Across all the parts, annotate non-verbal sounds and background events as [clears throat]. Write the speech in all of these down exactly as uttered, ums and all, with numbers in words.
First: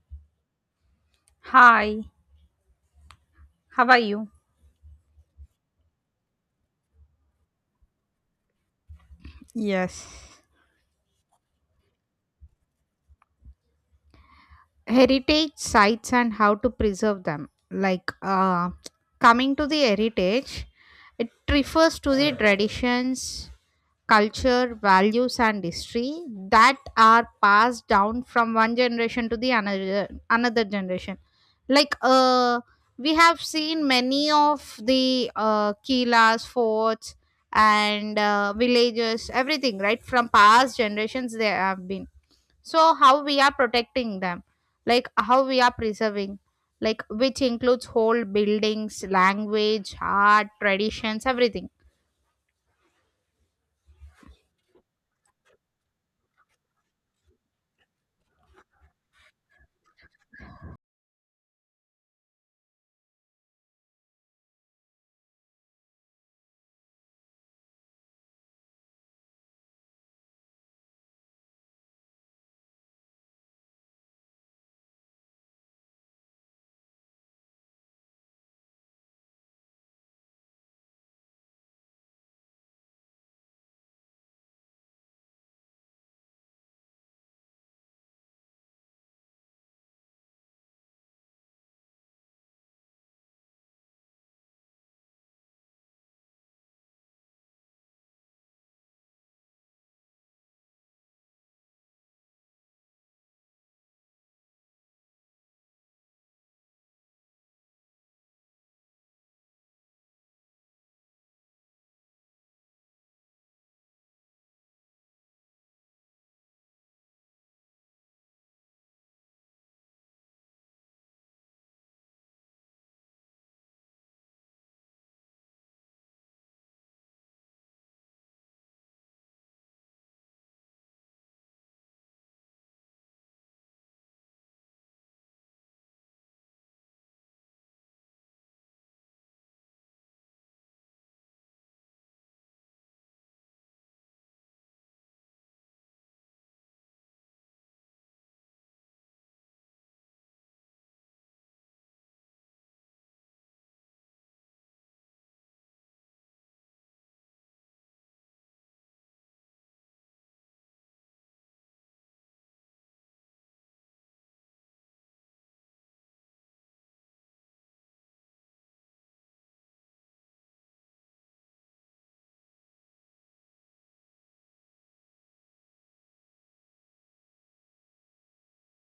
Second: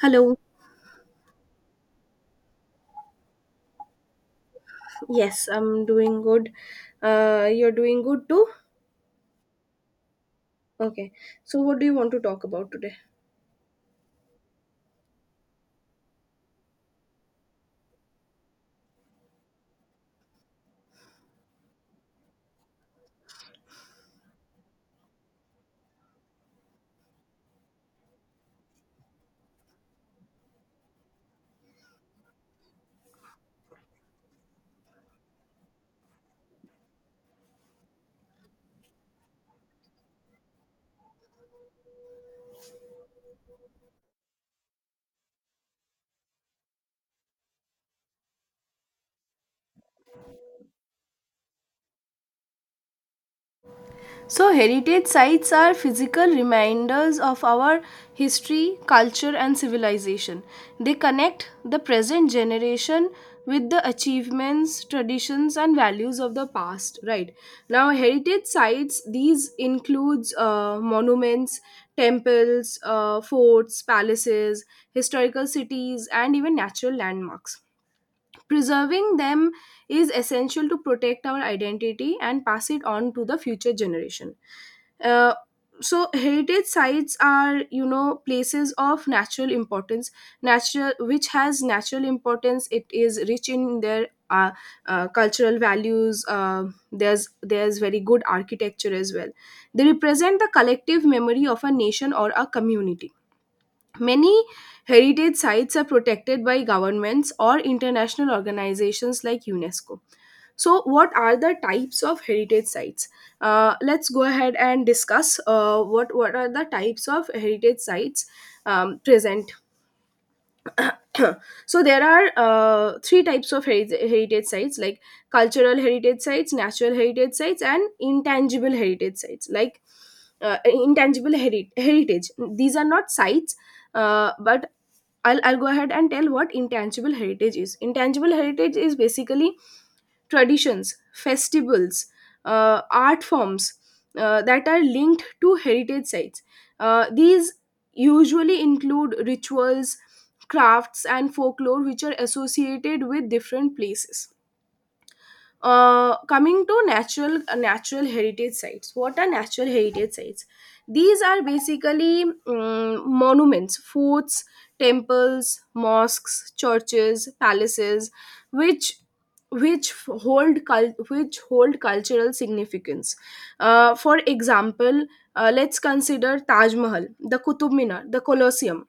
Hello. Hi, how are you? Yes, I'm doing good. Uh, you're doing good too? Yes. Okay. So, what do you want to talk about today? Heritage sites and how to preserve them. Like uh, coming to the heritage, it refers to the traditions, culture, values, and history that are passed down from one generation to the another another generation. Like uh, we have seen many of the uh, kilas, forts, and uh, villages, everything right from past generations. They have been, so how we are protecting them, like how we are preserving, like which includes whole buildings, language, art, traditions, everything. So, heritage sites are physical reminders of our history, culture, and civilization. They connect the present generation with the achievements, traditions, and values of the past. Right now, heritage sites these includes uh, monuments, temples, uh, forts, palaces, historical cities, and even natural landmarks. Preserving them is essential to protect our identity and pass it on to the future generation. Uh, so heritage sites are you know places of natural importance, natural which has natural importance. It is rich in their uh, uh, cultural values. uh, there's there's very good architecture as well. They represent the collective memory of a nation or a community. Many heritage sites are protected by governments or international organizations like UNESCO. So, what are the types of heritage sites? Uh, let's go ahead and discuss uh, what what are the types of heritage sites um, present. [clears throat] So, there are uh, three types of heri- heritage sites, like cultural heritage sites, natural heritage sites, and intangible heritage sites. Like uh, intangible heri- heritage, these are not sites, uh, but I'll, I'll go ahead and tell what intangible heritage is. Intangible heritage is basically traditions, festivals, uh, art forms uh, that are linked to heritage sites. Uh, these usually include rituals, crafts, and folklore which are associated with different places. Uh, coming to natural, uh, natural heritage sites, what are natural heritage sites? These are basically mm, monuments, forts, temples, mosques, churches, palaces which which hold cul- which hold cultural significance. Uh, for example, uh, let's consider Taj Mahal, the Qutub Minar, the Colosseum.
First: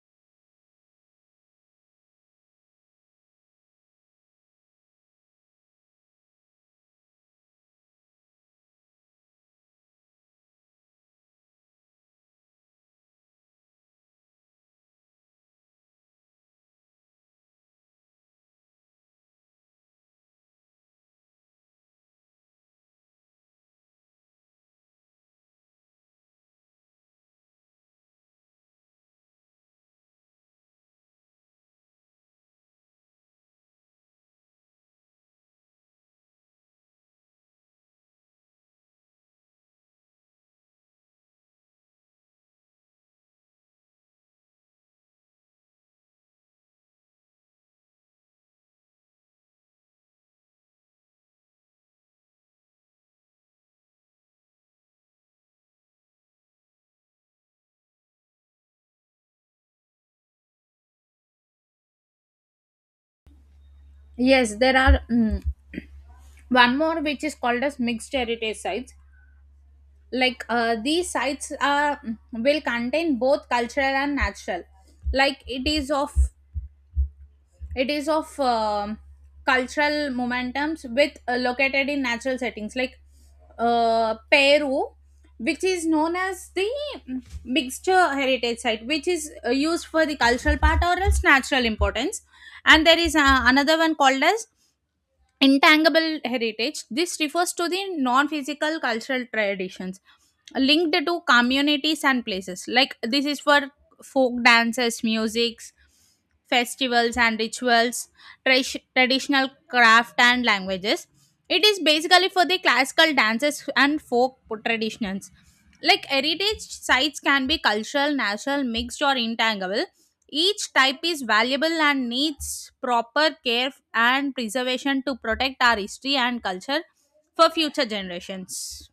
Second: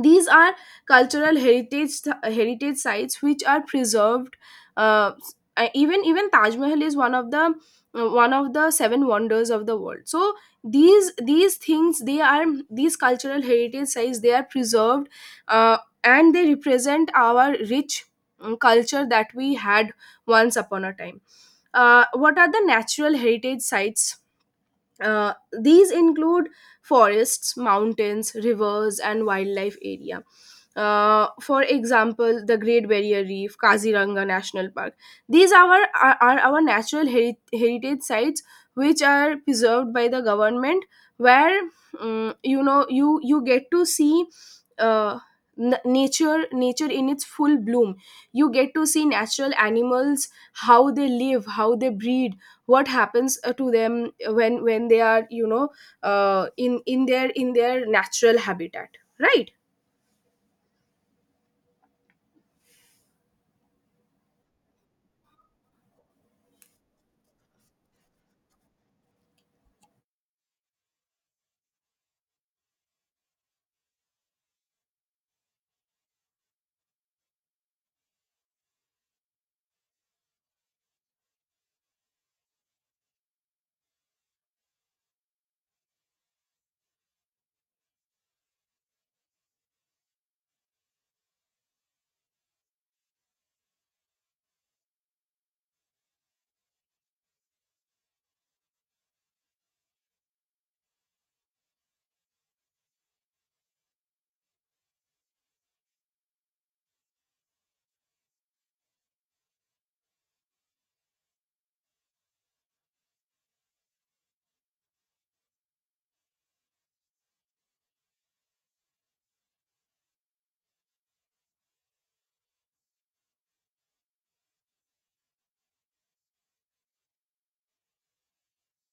These are cultural heritage heritage sites which are preserved. uh, uh, even even Taj Mahal is one of the uh, one of the seven wonders of the world. So these these things they are, these cultural heritage sites, they are preserved. uh, and they represent our rich mm, culture that we had once upon a time. Uh, what are the natural heritage sites? uh, these include forests, mountains, rivers, and wildlife area. Uh, for example, the Great Barrier Reef, Kaziranga National Park. These are our, are, are our natural heri- heritage sites, which are preserved by the government. Where um, you know you you get to see uh, n- nature nature in its full bloom. You get to see natural animals, how they live, how they breed, what happens uh, to them when when they are you know uh, in in their in their natural habitat, right? Yes, there are mm, one more which is called as mixed heritage sites. Like uh, these sites are mm, will contain both cultural and natural. Like it is of it is of um, cultural momentums with, uh, located in natural settings like uh, Peru, which is known as the mm, mixture heritage site, which is uh, used for the cultural part or else natural importance. And there is uh, another one called as intangible heritage. This refers to the non physical cultural traditions linked to communities and places. Like this is for folk dances, musics, festivals and rituals, tradi- traditional craft and languages. It is basically for the classical dances and folk traditions. Like heritage sites can be cultural, national, mixed, or intangible. Each type is valuable and needs proper care and preservation to protect our history and culture for future generations.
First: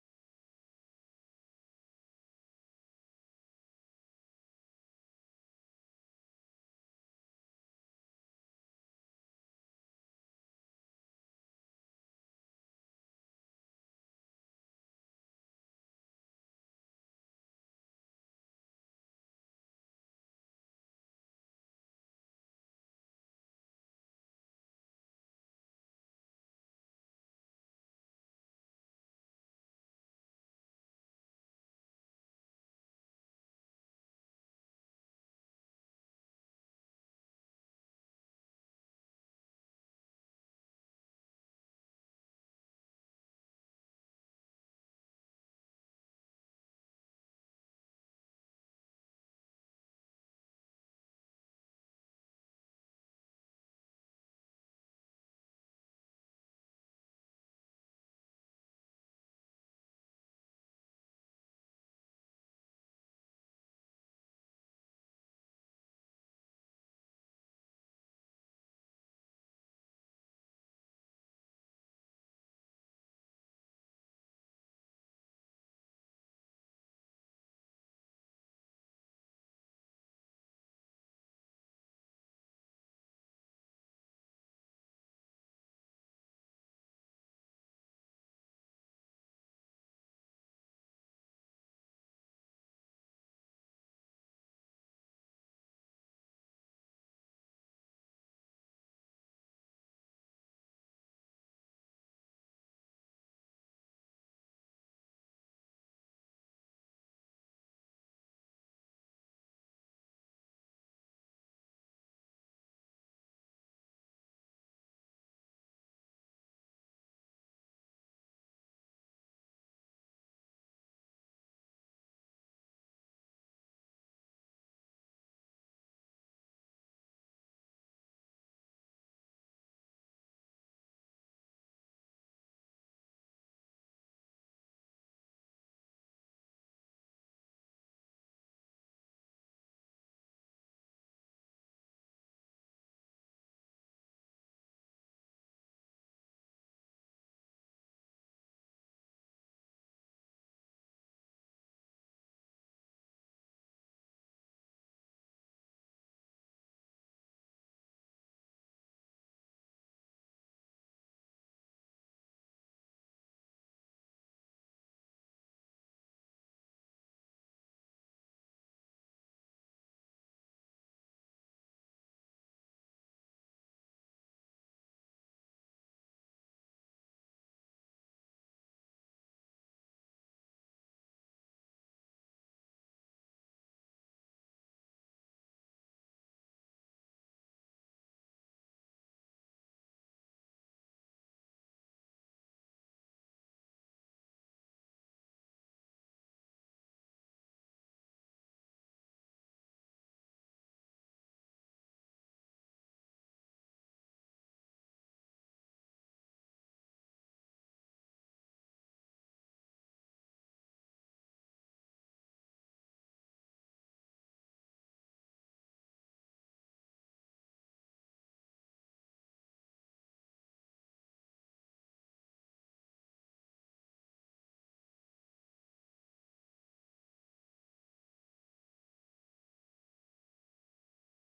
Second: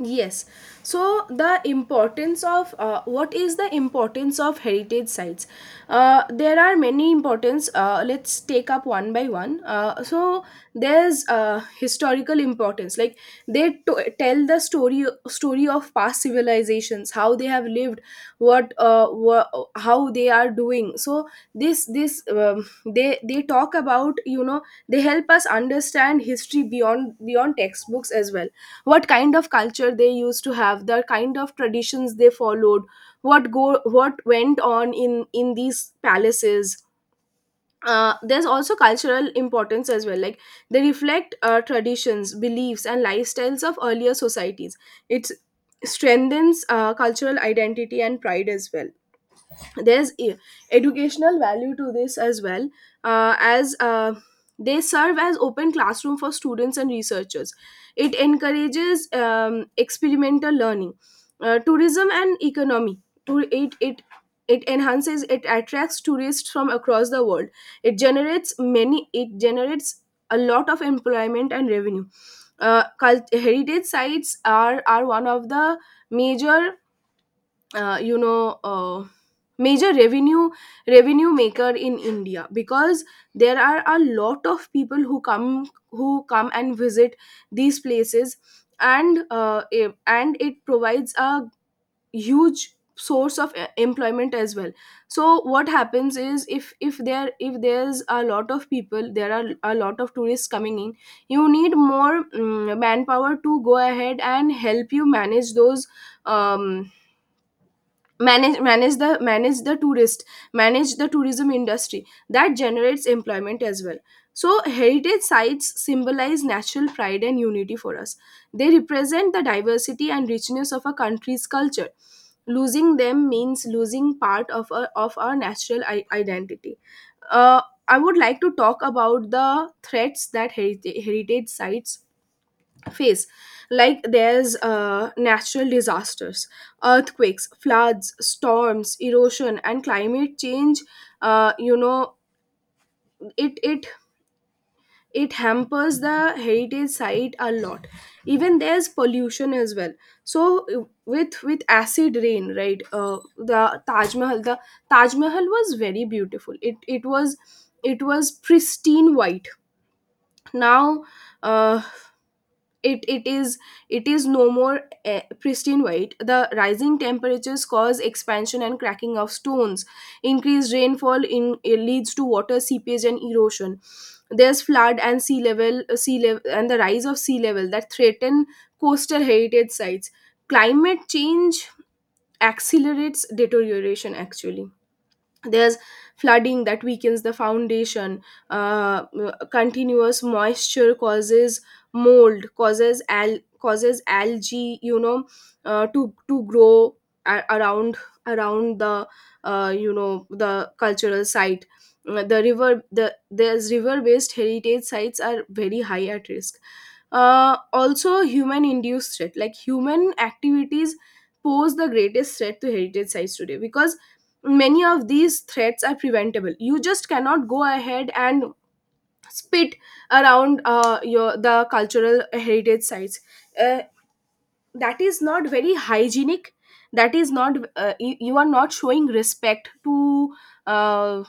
Yes. So the importance of, uh, what is the importance of heritage sites? Uh, there are many importance. Uh, let's take up one by one. Uh, so there's uh, historical importance. Like they to- tell the story story of past civilizations, how they have lived, what uh, wha- how they are doing. So this this um, they they talk about, you know they help us understand history beyond beyond textbooks as well, what kind of culture they used to have, the kind of traditions they followed, what go what went on in in these palaces. Uh, there's also cultural importance as well. Like they reflect uh, traditions, beliefs, and lifestyles of earlier societies. It strengthens uh, cultural identity and pride as well. there's e- Educational value to this as well, uh, as uh, they serve as open classroom for students and researchers. It encourages um, experimental learning. Uh, tourism and economy to it, it it enhances, it attracts tourists from across the world. It generates many it generates a lot of employment and revenue. Uh, cult- heritage sites are are one of the major, uh, you know uh, major revenue, revenue maker in India, because there are a lot of people who come, who come and visit these places. And uh, if- and it provides a huge source of e- employment as well. So what happens is, if if there if there's a lot of people, there are a lot of tourists coming in, you need more mm manpower to go ahead and help you manage those. um, manage manage the Manage the tourist, manage the tourism industry, that generates employment as well. So heritage sites symbolize natural pride and unity for us. They represent the diversity and richness of a country's culture. Losing them means losing part of our, of our natural I- identity. uh, I would like to talk about the threats that heritage, heritage sites face. Like there's uh, natural disasters, earthquakes, floods, storms, erosion, and climate change. uh, you know it it it hampers the heritage site a lot. Even there's pollution as well. So uh, with with acid rain, right, uh, the taj mahal the Taj Mahal was very beautiful. It it was it was pristine white. Now uh, it it is it is no more eh, pristine white. The rising temperatures cause expansion and cracking of stones. Increased rainfall in eh, leads to water seepage and erosion. There's flood and sea level eh, sea level and the rise of sea level that threaten coastal heritage sites. Climate change accelerates deterioration actually. There's flooding that weakens the foundation. Uh, uh, continuous moisture causes mold, causes al- causes algae, you know uh, to to grow a- around around the, uh, you know the cultural site. Uh, the river the there's river based heritage sites are very high at risk. Uh, also, human induced threat, like human activities pose the greatest threat to heritage sites today, because many of these threats are preventable. You just cannot go ahead and spit around uh, your the cultural heritage sites. uh, that is not very hygienic. That is not, uh, you, you are not showing respect to, uh,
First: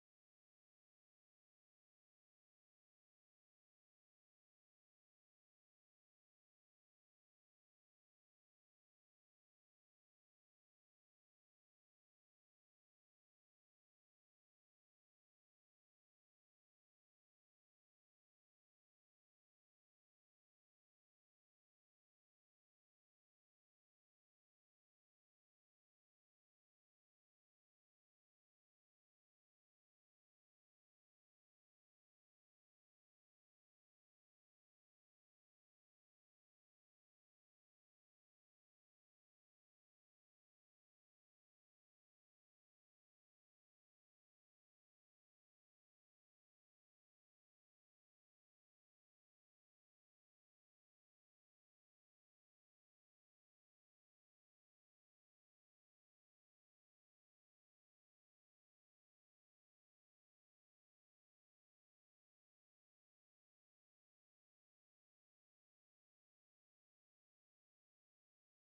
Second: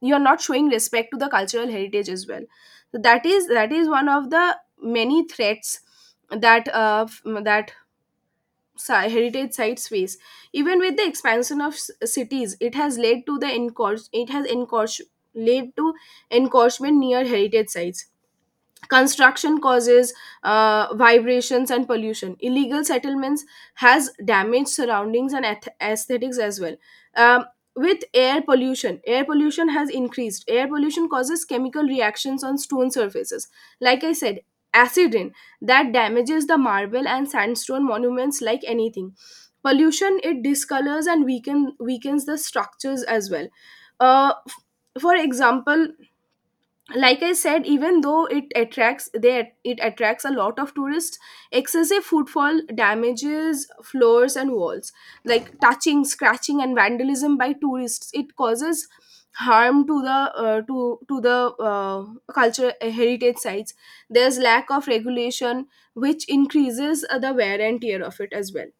you're not showing respect to the cultural heritage as well. So that is, that is one of the many threats that uh, f- that si- heritage sites face. Even with the expansion of s- cities, it has led to the encroach it has encroach led to encroachment near heritage sites. Construction causes uh, vibrations and pollution, illegal settlements has damaged surroundings and ath- aesthetics as well. um, with air pollution air pollution has increased, air pollution causes chemical reactions on stone surfaces. Like I said, acid rain, that damages the marble and sandstone monuments like anything. Pollution, it discolors and weaken, weakens the structures as well. Uh, f- for example, like I said, even though it attracts, they it attracts a lot of tourists, excessive footfall damages floors and walls, like touching, scratching, and vandalism by tourists, it causes harm to the, uh, to to the uh, culture, uh, heritage sites. There's lack of regulation which increases uh, the wear and tear of it as well.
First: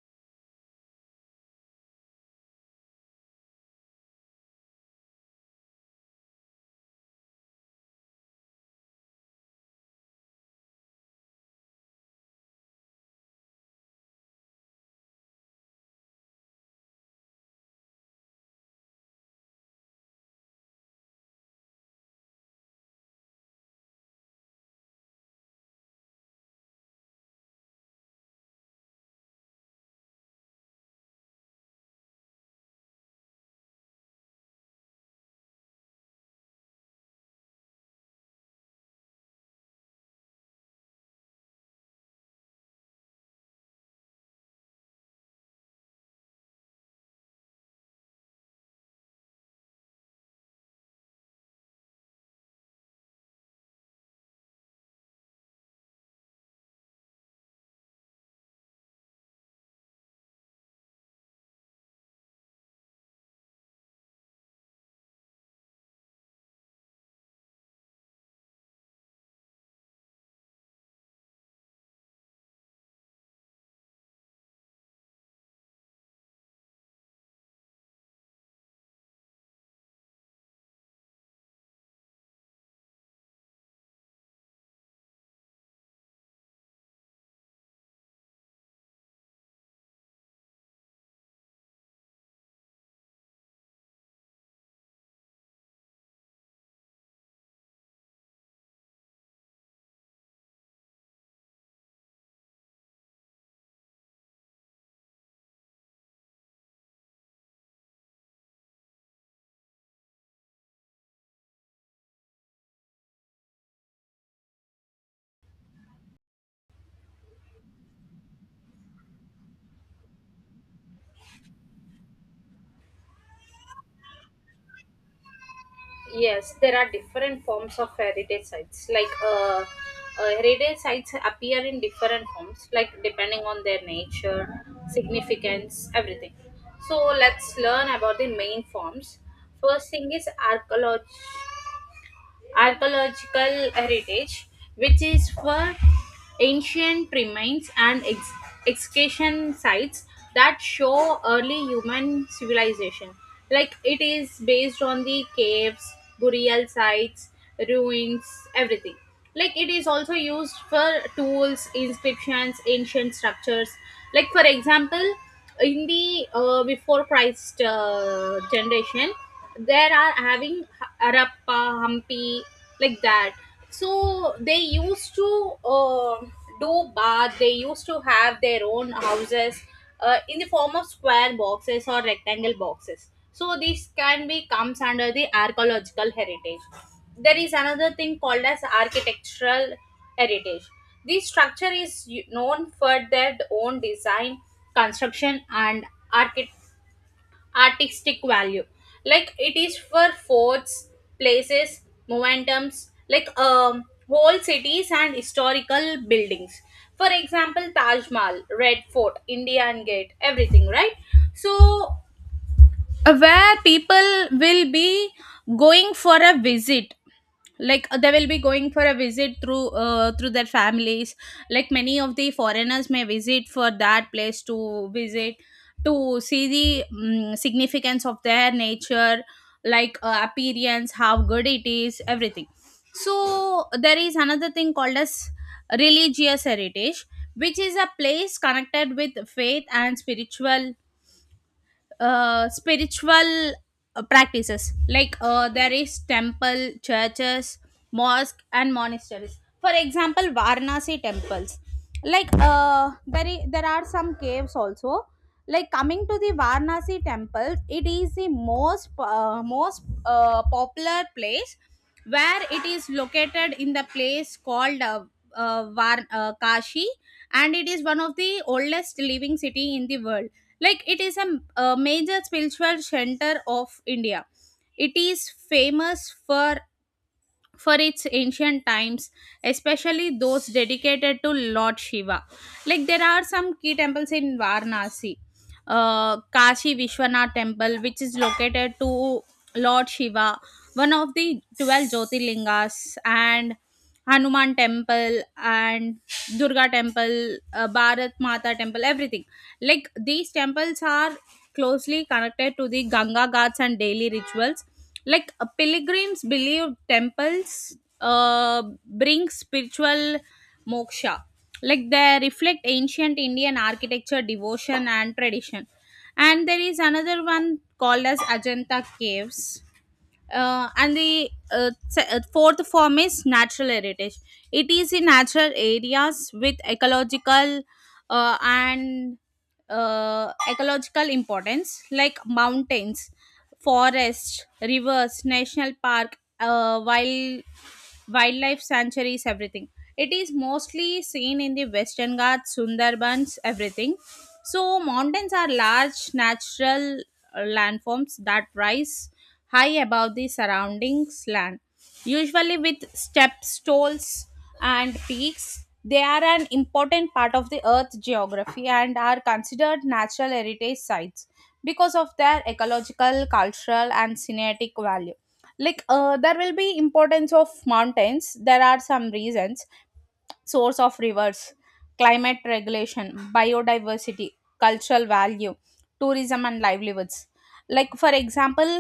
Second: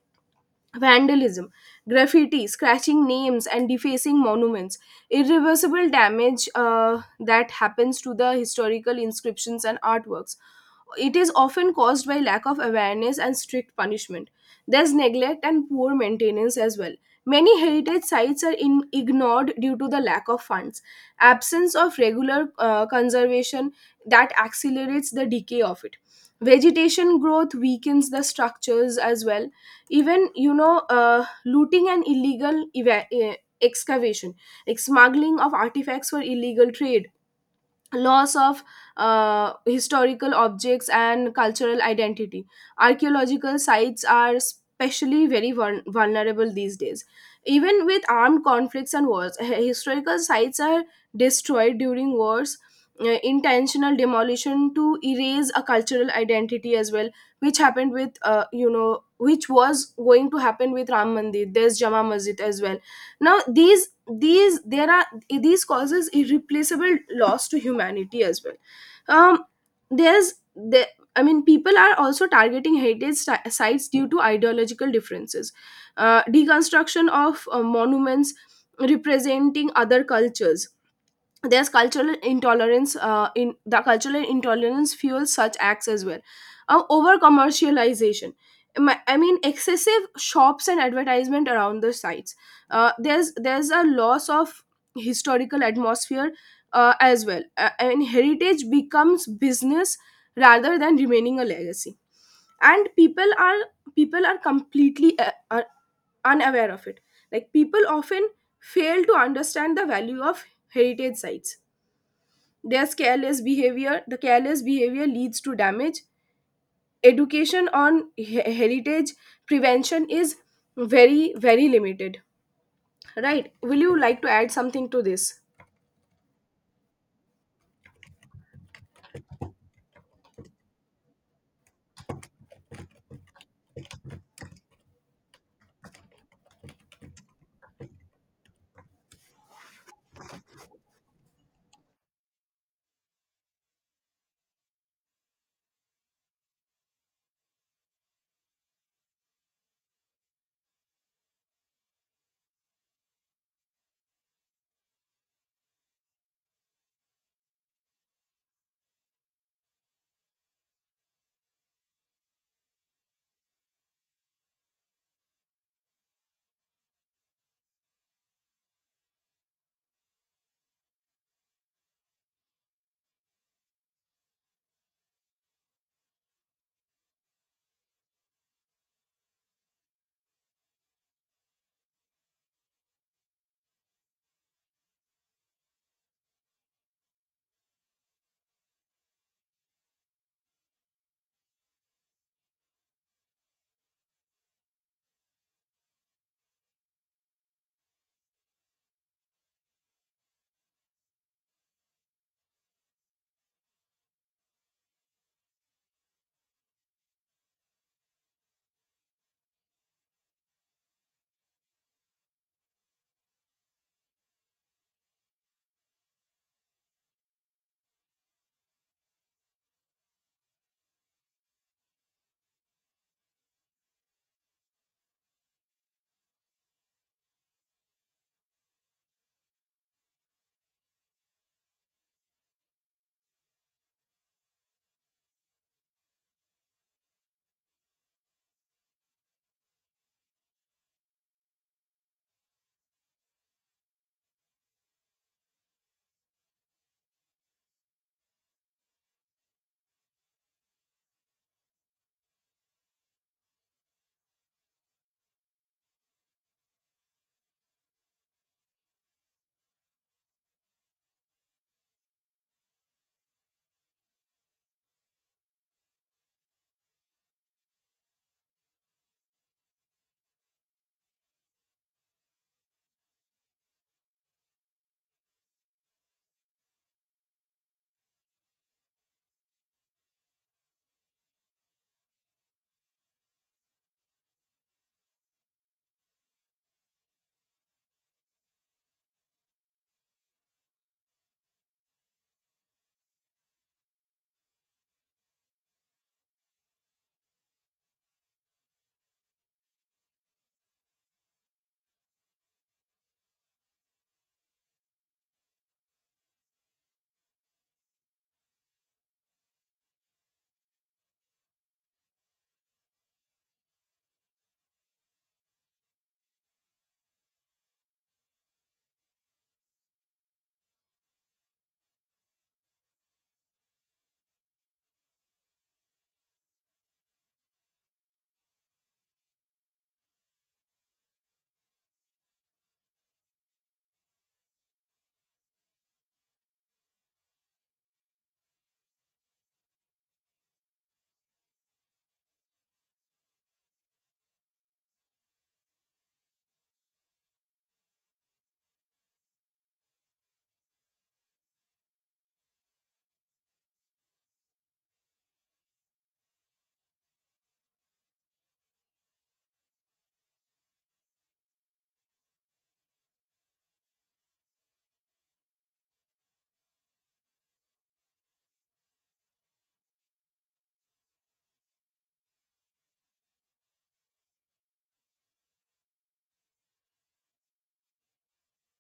Vandalism, graffiti, scratching names, and defacing monuments, irreversible damage uh, that happens to the historical inscriptions and artworks. It is often caused by lack of awareness and strict punishment. There's neglect and poor maintenance as well. Many heritage sites are in, ignored due to the lack of funds, absence of regular uh, conservation that accelerates the decay of it. Vegetation growth weakens the structures as well. Even, you know, uh, looting and illegal eva- eh, excavation, like smuggling of artifacts for illegal trade, loss of uh, historical objects and cultural identity. Archaeological sites are especially very vul- vulnerable these days. Even with armed conflicts and wars, h- historical sites are destroyed during wars. Uh, intentional demolition to erase a cultural identity as well, which happened with, uh, you know, which was going to happen with Ram Mandir. There's Jama Masjid as well. Now these these there are these causes irreplaceable loss to humanity as well. um, there's there, I mean, people are also targeting heritage si- sites due to ideological differences. Uh, deconstruction of uh, monuments representing other cultures. There's cultural intolerance, uh, in the cultural intolerance fuels such acts as well. Uh, over commercialization, My- I mean excessive shops and advertisement around the sites. Uh, there's there's a loss of historical atmosphere uh, as well, uh, and heritage becomes business rather than remaining a legacy, and people are, people are completely uh, uh, unaware of it. Like people often fail to understand the value of heritage sites. There's careless behavior. The careless behavior leads to damage. Education on he- heritage prevention is very, very limited. Right? Will you like to add something to this? Yes, there are different forms of heritage sites. Like uh, uh, heritage sites appear in different forms, like depending on their nature, significance, everything. So let's learn about the main forms. First thing is archaeology, archaeological heritage, which is for ancient remains and ex- excavation sites that show early human civilization. Like it is based on the caves, burial sites, ruins, everything. Like it is also used for tools, inscriptions, ancient structures. Like for example, in the uh, before Christ uh, generation, there are having Harappa, Hampi, like that. So they used to uh, do bath. They used to have their own houses uh, in the form of square boxes or rectangle boxes. So this can be comes under the archaeological heritage. There is another thing called as architectural heritage. This structure is u- known for their own design, construction, and archi- artistic value. Like it is for forts, places, momentums, like um, whole cities and historical buildings. For example, Taj Mahal, Red Fort, Indian Gate, everything, right? So where people will be going for a visit, like uh, they will be going for a visit through uh, through their families. Like many of the foreigners may visit for that place to visit, to see the mm significance of their nature, like uh, appearance, how good it is, everything. So there is another thing called as religious heritage, which is a place connected with faith and spiritual uh, spiritual uh, practices. Like uh, there is temple, churches, mosque, and monasteries. For example, Varanasi temples. Like uh, there, i- there are some caves also. Like coming to the Varanasi temple, it is the most uh, most uh, popular place, where it is located in the place called uh, uh, Var- uh, Kashi, and it is one of the oldest living city in the world. Like it is a a major spiritual center of India. It is famous for for its ancient times, especially those dedicated to Lord Shiva. Like there are some key temples in Varanasi: uh, Kashi Vishwanath Temple, which is located to Lord Shiva, one of the twelve Jyotirlingas, and Hanuman Temple, and Durga Temple, uh, Bharat Mata Temple, everything. Like these temples are closely connected to the Ganga Ghats and daily rituals. Like uh, pilgrims believe temples uh, bring spiritual moksha. Like they reflect ancient Indian architecture, devotion, and tradition. And there is another one called as Ajanta Caves. Uh, and the uh, se- uh, fourth form is natural heritage. It is in natural areas with ecological uh, and uh, ecological importance, like mountains, forests, rivers, national park, uh, wild wildlife sanctuaries, everything. It is mostly seen in the Western Ghats, Sundarbans, everything. So mountains are large natural uh, landforms that rise high above the surroundings land. Usually with steps, tolls, and peaks, they are an important part of the Earth geography and are considered natural heritage sites because of their ecological, cultural, and scenic value. Like uh, there will be importance of mountains. There are some reasons: source of rivers, climate regulation, biodiversity, cultural value, tourism, and livelihoods. Like for example,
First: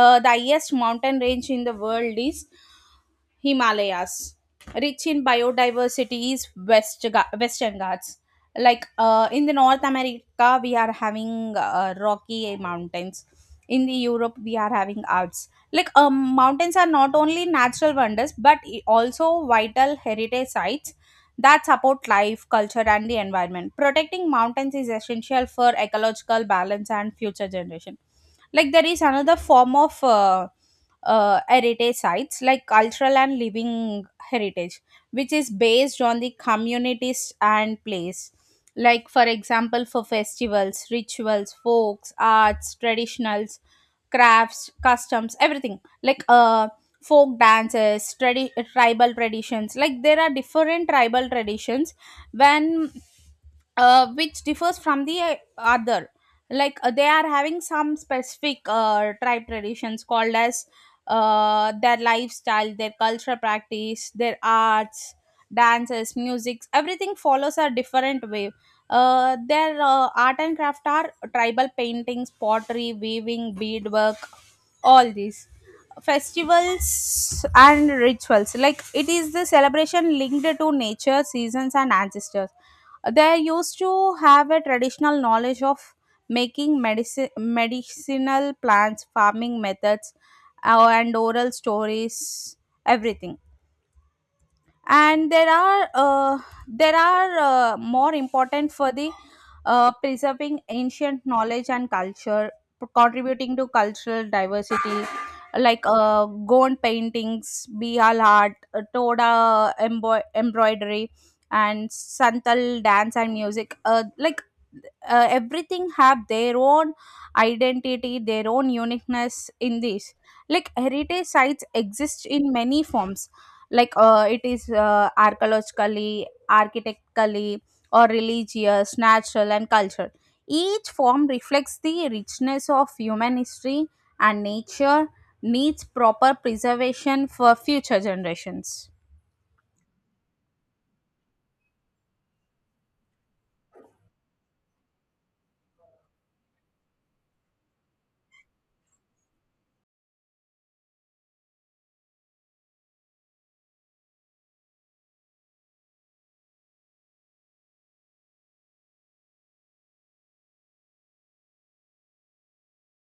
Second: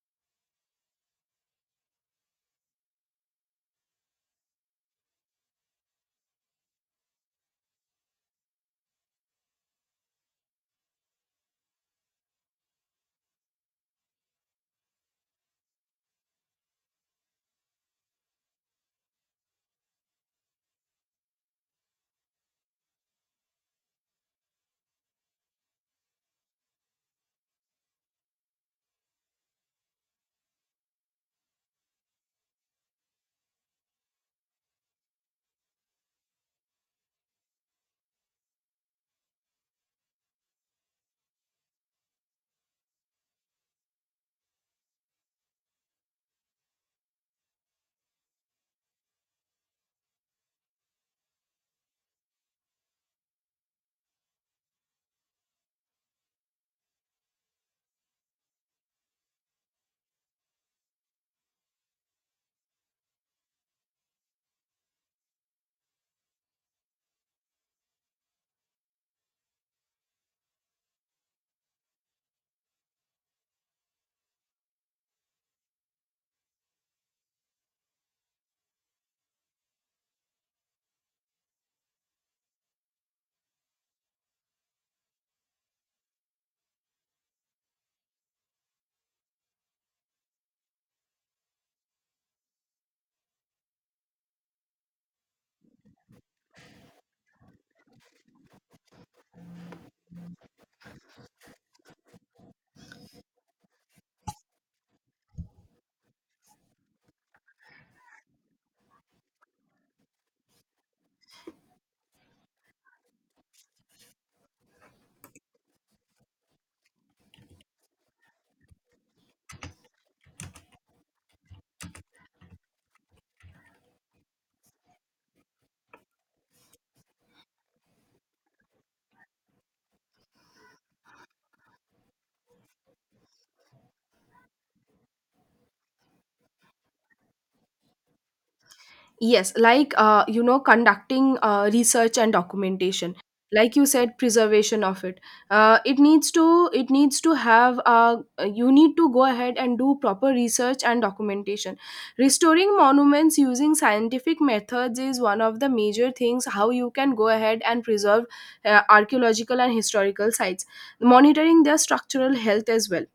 uh, the highest mountain range in the world is Himalayas. Rich in biodiversity is West Ga- Western Ghats. Like uh, in the North America, we are having uh, rocky mountains. In the Europe, we are having Alps. Like um, mountains are not only natural wonders, but i- also vital heritage sites that support life, culture, and the environment. Protecting mountains is essential for ecological balance and future generation. Like there is another form of uh, uh, heritage sites, like cultural and living heritage, which is based on the communities and place. Like for example, for festivals, rituals, folks, arts, traditionals, crafts, customs, everything. Like, uh, folk dances, tradi- tribal traditions. Like, there are different tribal traditions when, uh, which differs from the uh, other. Like uh, they are having some specific uh, tribe traditions called as uh, their lifestyle, their cultural practice, their arts, dances, music, everything follows a different way. Uh, their uh, art and craft are tribal paintings, pottery, weaving, beadwork, all these. Festivals and rituals, like it is the celebration linked to nature, seasons, and ancestors. They used to have a traditional knowledge of making medicine, medicinal plants, farming methods, uh, and oral stories, everything. And there are uh, there are uh, more important for the uh, preserving ancient knowledge and culture, p- contributing to cultural diversity. like uh, Gond paintings, bihal art, uh, toda embo- embroidery, and santal dance and music. Uh, like uh, everything have their own identity, their own uniqueness in this. Like heritage sites exist in many forms, like uh, it is uh, archaeologically, architecturally, or religious, natural, and cultural. Each form reflects the richness of human history and nature, needs proper preservation for future generations. Yes, like, uh, you know, conducting uh, research and documentation. Like you said, preservation of it. Uh, it needs to. It needs to have. Uh, you need to go ahead and do proper research and documentation. Restoring monuments using scientific methods is one of the major things, how you can go ahead and preserve uh, archaeological and historical sites, monitoring their structural health as well.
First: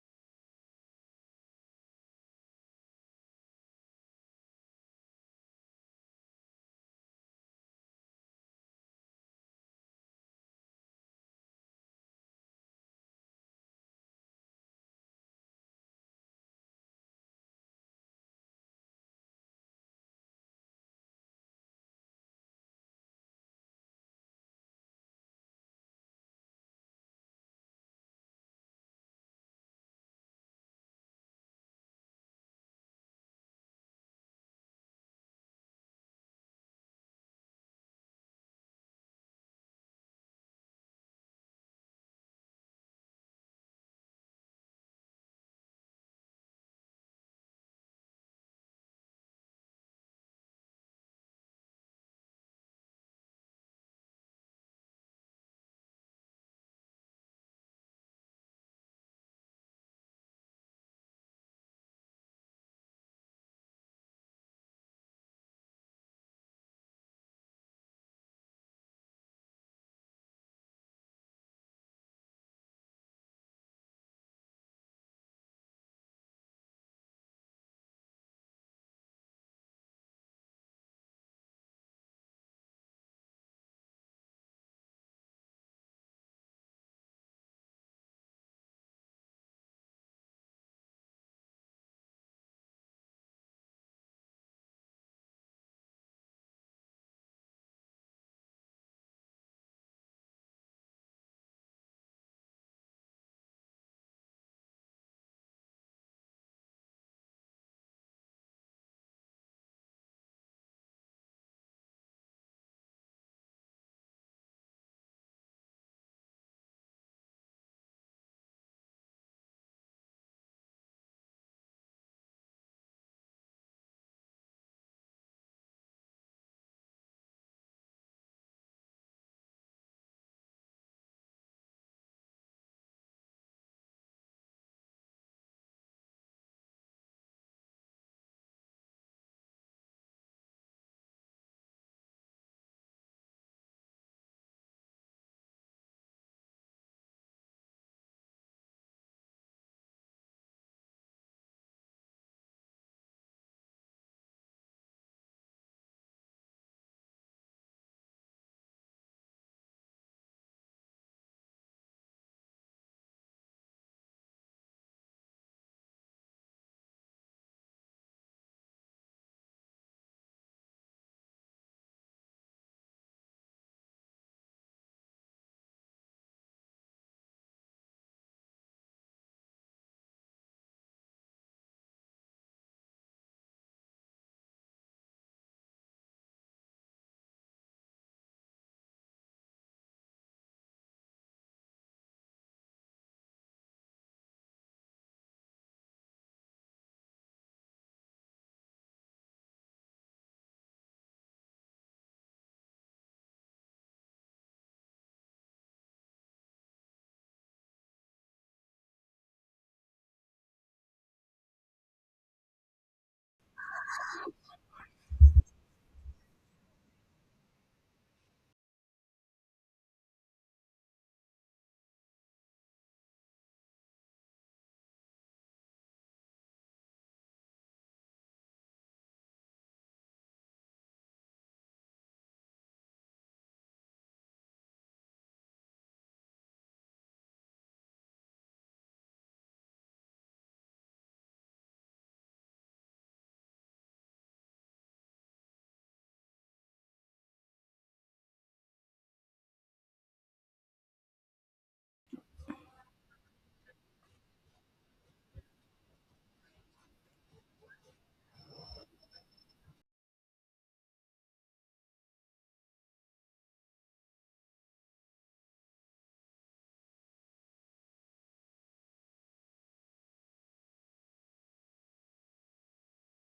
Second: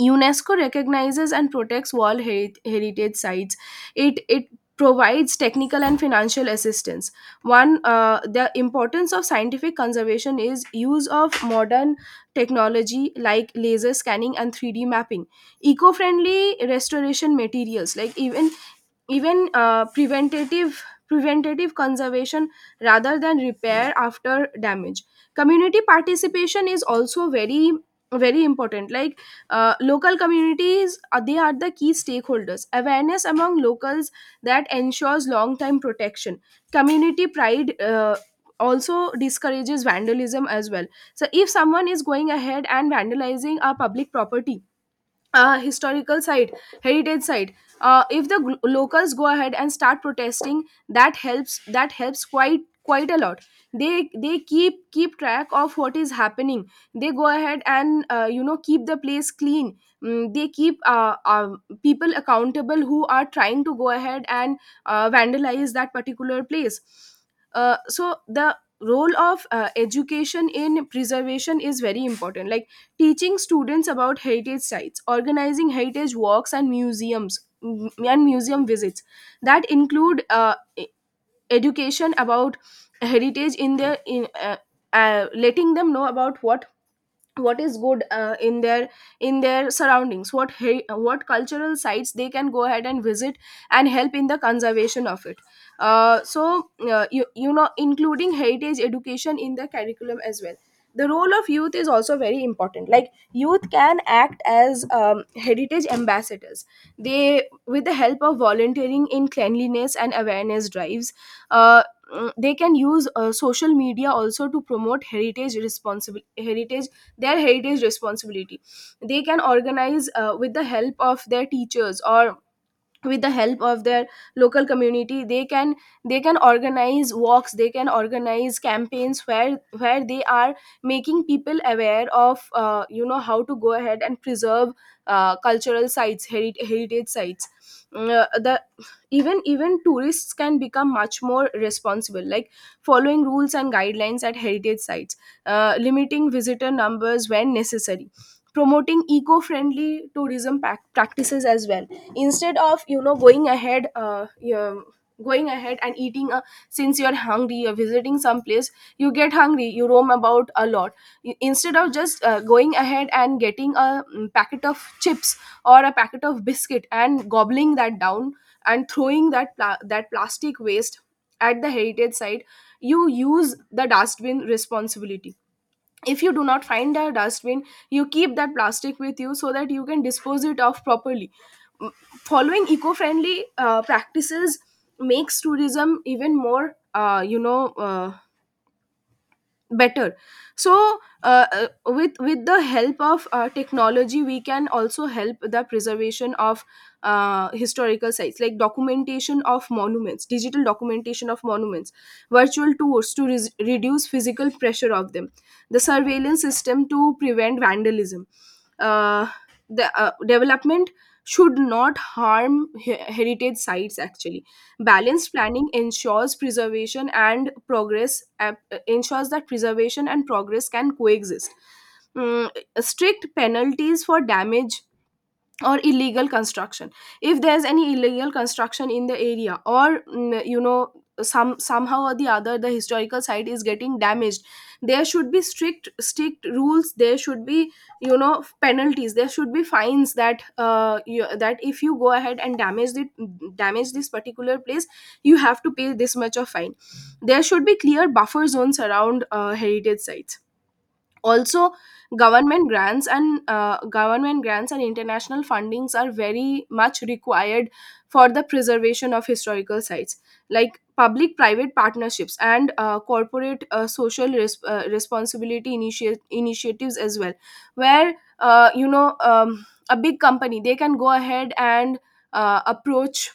UNESCO recognizes and protects World Heri- Heritage Sites. It it provides technical and financial assistance. One, uh, the importance of scientific conservation is use of modern technology like laser scanning and three D mapping, eco-friendly restoration materials like even even uh, preventative preventative conservation rather than repair after damage. Community participation is also very very important. Like uh, local communities, uh, they are the key stakeholders. Awareness among locals that ensures long time protection. Community pride uh, also discourages vandalism as well. So if someone is going ahead and vandalizing a public property, uh, historical site, heritage site. Uh, if the gl- locals go ahead and start protesting, that helps. That helps quite quite a lot. They they keep keep track of what is happening. They go ahead and uh, you know keep the place clean. Mm, they keep uh, uh, people accountable who are trying to go ahead and uh, vandalize that particular place. Uh, so the role of uh, education in preservation is very important. Like teaching students about heritage sites, organizing heritage walks and museums m- and museum visits that include uh, e- education about heritage in their in uh, uh, letting them know about what what is good uh, in their in their surroundings, what he- what cultural sites they can go ahead and visit and help in the conservation of it. Uh, so uh, you, you know including heritage education in the curriculum as well. The role of youth is also very important. Like youth can act as um, heritage ambassadors. They, with the help of volunteering in cleanliness and awareness drives, uh, mm, they can use uh, social media also to promote heritage responsible heritage their heritage responsibility. They can organize, uh, with the help of their teachers or with the help of their local community. They can they can organize walks, they can organize campaigns where where they are making people aware of uh, you know how to go ahead and preserve uh, cultural sites, heri- heritage sites. Mm, Uh, the even even tourists can become much more responsible. Like following rules and guidelines at heritage sites, uh, limiting visitor numbers when necessary, promoting eco-friendly tourism pac- practices as well. Instead of, you know, going ahead, uh, you going ahead and eating a, since you're hungry, you're visiting some place, you get hungry, you roam about a lot, I- instead of just uh, going ahead and getting a mm, packet of chips or a packet of biscuit and gobbling that down and throwing that pla- that plastic waste at the heritage site, you use the dustbin responsibility. If you do not find a dustbin, you keep that plastic with you so that you can dispose it off properly. M- Following eco-friendly uh, practices makes tourism even more uh, you know uh, better. So uh, uh, with with the help of uh, technology, we can also help the preservation of uh, historical sites. Like documentation of monuments digital documentation of monuments, virtual tours to res- reduce physical pressure of them, the surveillance system to prevent vandalism. Uh, the uh, Development should not harm he- heritage sites. Actually, balanced planning ensures preservation and progress uh, ensures that preservation and progress can coexist. Mm, Strict penalties for damage or illegal construction. If there's any illegal construction in the area, or mm, you know, some somehow or the other the historical site is getting damaged, there should be strict strict rules, there should be, you know, penalties, there should be fines, that uh, you, that if you go ahead and damage the damage this particular place, you have to pay this much of fine. There should be clear buffer zones around uh, heritage sites also. Government grants and uh, government grants and international fundings are very much required for the preservation of historical sites, like public private partnerships and uh, corporate uh, social res- uh, responsibility initiate initiatives as well, where uh, you know um, a big company, they can go ahead and uh, approach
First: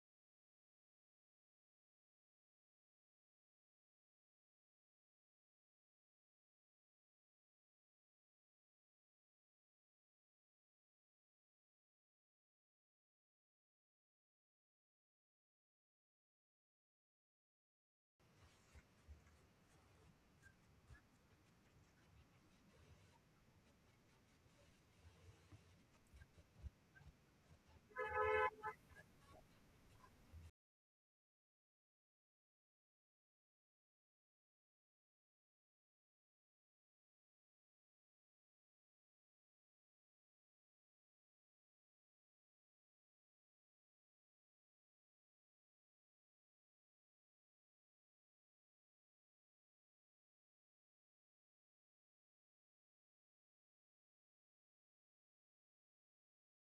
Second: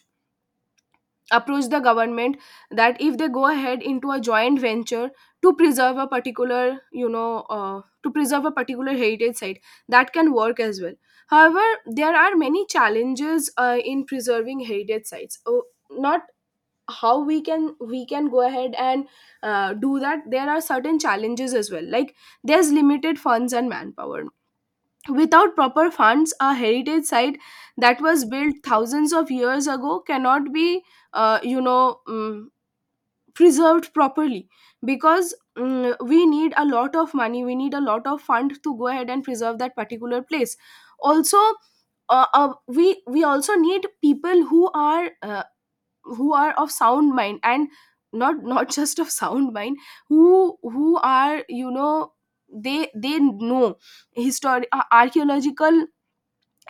approach the government, that if they go ahead into a joint venture to preserve a particular, you know, uh, to preserve a particular heritage site, that can work as well. However, there are many challenges uh, in preserving heritage sites. Oh, not how we can we can go ahead and uh, do that, there are certain challenges as well. Like there's limited funds and manpower. Without proper funds, a heritage site that was built thousands of years ago cannot be, uh, you know, um, preserved properly, because mm, we need a lot of money, we need a lot of fund to go ahead and preserve that particular place. Also, uh, uh, we we also need people who are uh, who are of sound mind and not not [laughs] just of sound mind, who who are, you know, they they know, histori- uh, archaeological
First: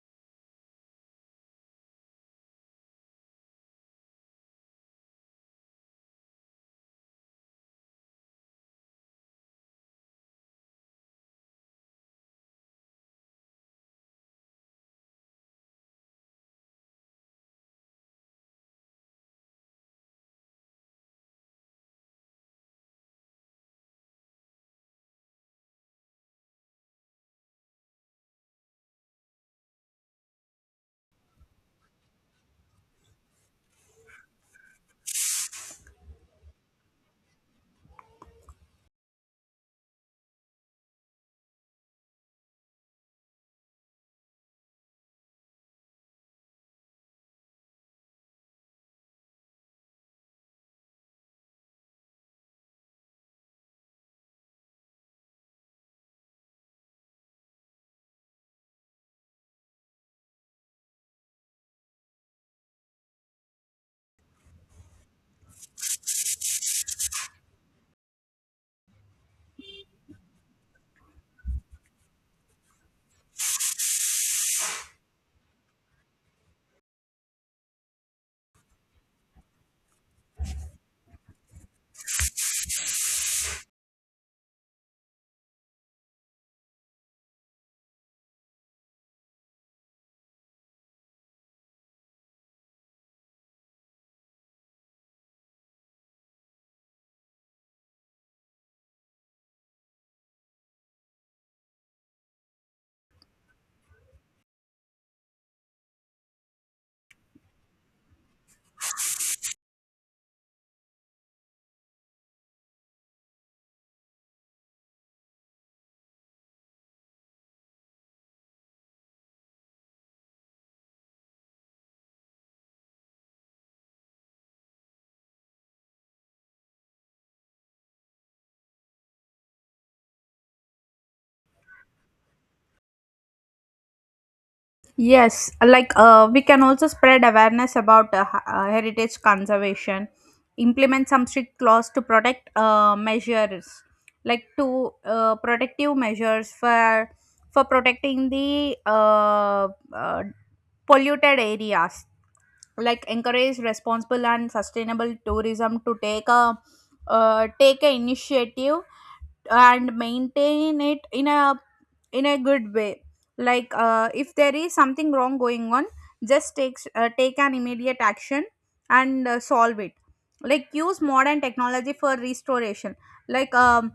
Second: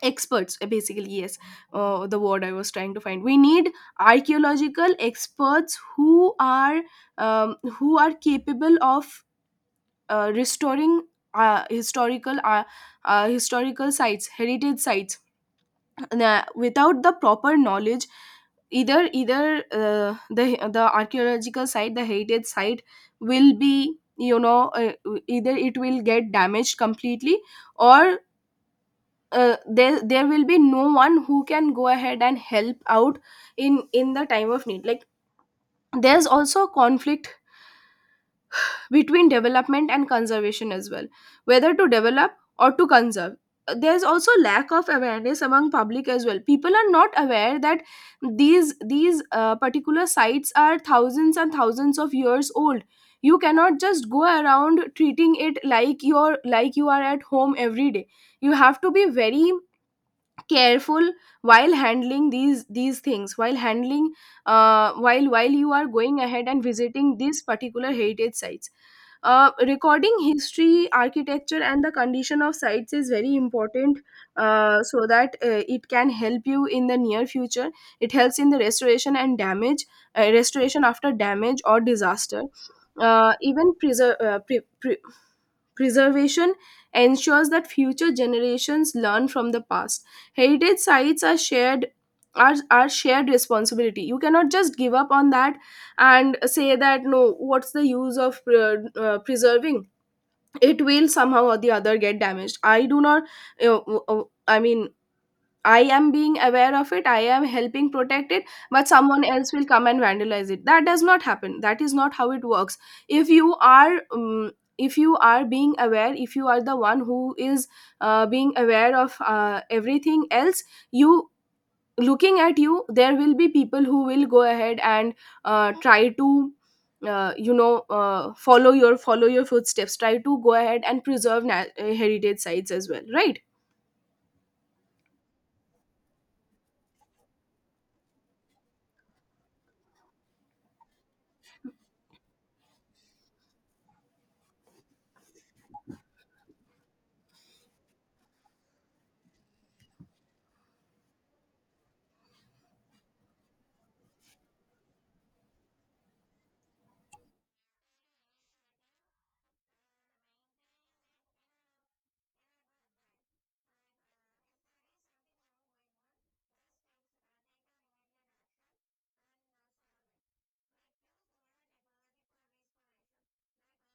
experts, uh, basically. Yes, uh, the word I was trying to find, we need archaeological experts who are um, who are capable of uh, restoring uh, historical uh, uh, historical sites, heritage sites. Now, without the proper knowledge, either either uh, the the archaeological site, the heritage site will be, you know, uh, either it will get damaged completely, or uh, there there will be no one who can go ahead and help out in in the time of need. Like there's also a conflict between development and conservation as well, whether to develop or to conserve. Uh, there's also lack of awareness among public as well. People are not aware that these these uh, particular sites are thousands and thousands of years old. You cannot just go around treating it like you're like you are at home every day. You have to be very careful while handling these these things, while handling, uh, while while you are going ahead and visiting these particular heritage sites. Uh, recording history, architecture, and the condition of sites is very important, uh, so that uh, it can help you in the near future. It helps in the restoration and damage uh, restoration after damage or disaster. Uh, even preser- uh, pre- pre- preservation ensures that future generations learn from the past. Heritage sites are shared, are, are shared responsibility. You cannot just give up on that and say that no, what's the use of uh, uh, preserving, it will somehow or the other get damaged, I do not, uh, uh, I mean, I am being aware of it, I am helping protect it, but someone else will come and vandalize it. That does not happen. That is not how it works. If you are, um, if you are being aware, if you are the one who is uh, being aware of uh, everything else, you, looking at you, there will be people who will go ahead and uh, try to uh, you know uh, follow your follow your footsteps, try to go ahead and preserve na- uh, heritage sites as well, right? Yes, like uh, we can also spread awareness about uh, ha- uh, heritage conservation, implement some strict laws to protect uh, measures, like to uh, protective measures for for protecting the uh, uh, polluted areas, like encourage responsible and sustainable tourism to take a uh, take a initiative and maintain it in a in a good way. Like uh, if there is something wrong going on, just takes uh, take an immediate action and uh, solve it. Like use modern technology for restoration. like um,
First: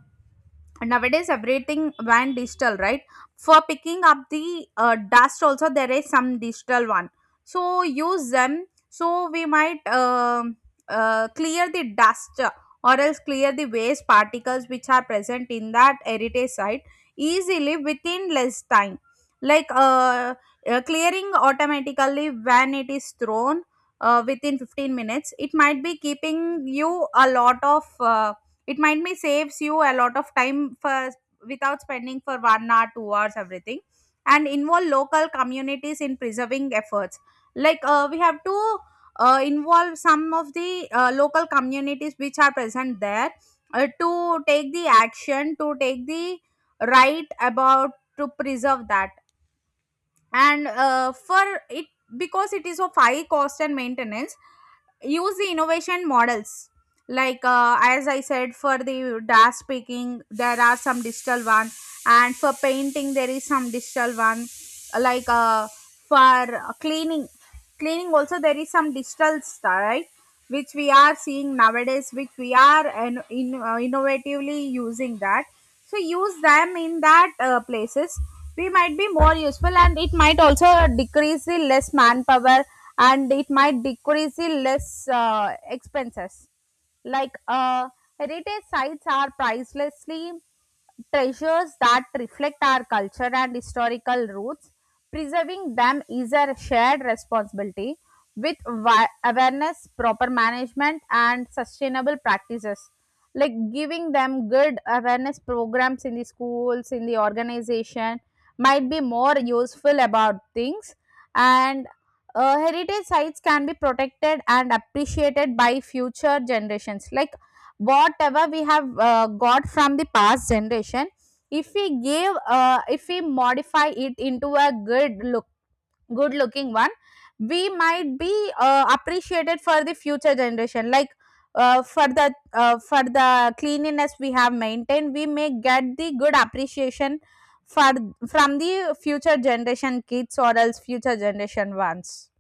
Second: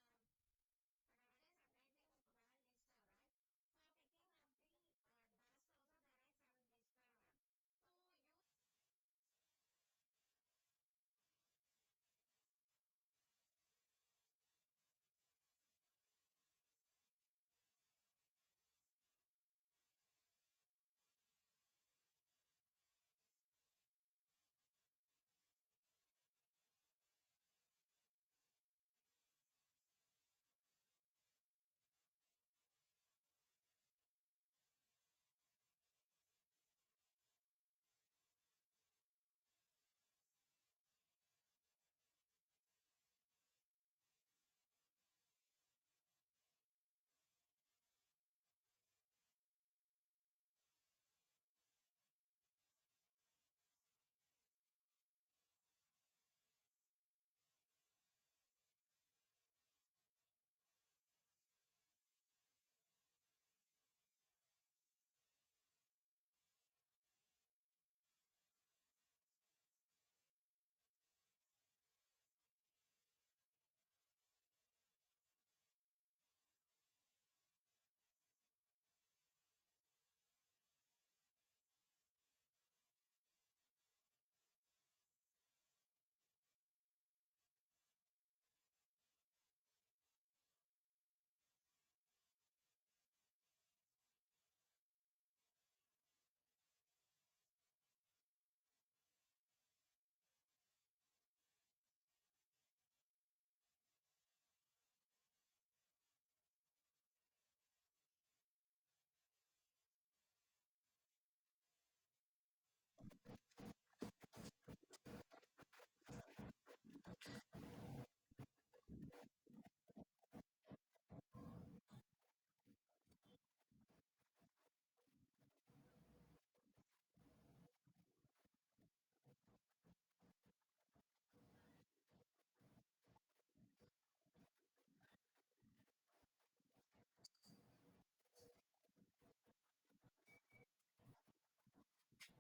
Nowadays everything went digital, right? For picking up the uh, dust also, there is some digital one. So use them, so we might um uh, clear the dust uh, or else clear the waste particles which are present in that heritage site easily within less time. like uh, uh, Clearing automatically when it is thrown, uh, within fifteen minutes, it might be keeping you a lot of, uh, it might be saves you a lot of time for, without spending for one hour, two hours, everything, and involve local communities in preserving efforts. Like uh, we have to uh, involve some of the uh, local communities which are present there, uh, to take the action, to take the right about to preserve that. And uh, for it, because it is of high cost and maintenance, use the innovation models. Like uh, as I said, for the dash picking, there are some digital one, and for painting, there is some digital one. like uh, for cleaning cleaning also, there is some digital stuff, right, which we are seeing nowadays, which we are and in, uh, innovatively using that. So use them in that uh, places. We might be more useful, and it might also decrease the less manpower, and it might decrease the less uh, expenses. like uh, Heritage sites are pricelessly treasures that reflect our culture and historical roots. Preserving them is a shared responsibility with wi- awareness, proper management, and sustainable practices. Like giving them good awareness programs in the schools, in the organization might be more useful about things. And uh, heritage sites can be protected and appreciated by future generations. Like whatever we have uh, got from the past generation, if we give, uh, if we modify it into a good good looking one, we might be uh, appreciated for the future generation. Like uh, for the uh, for the cleanliness we have maintained, we may get the good appreciation for, from the future generation kids, or else future generation ones.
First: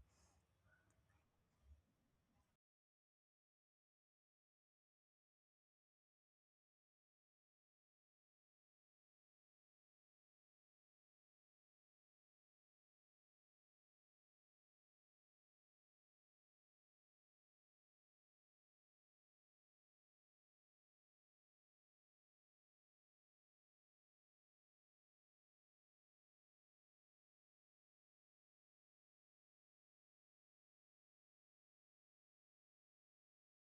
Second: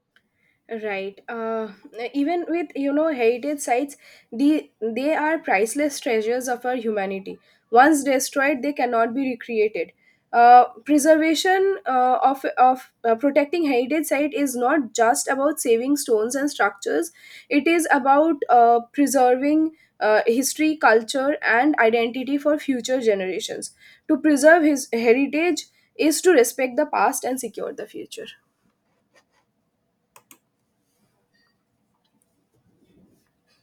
Right. Uh, even with, you know, heritage sites, the they are priceless treasures of our humanity. Once destroyed, they cannot be recreated. Uh, preservation uh, of of uh, protecting heritage site is not just about saving stones and structures. It is about uh, preserving uh, history, culture, and identity for future generations. To preserve his heritage is to respect the past and secure the future.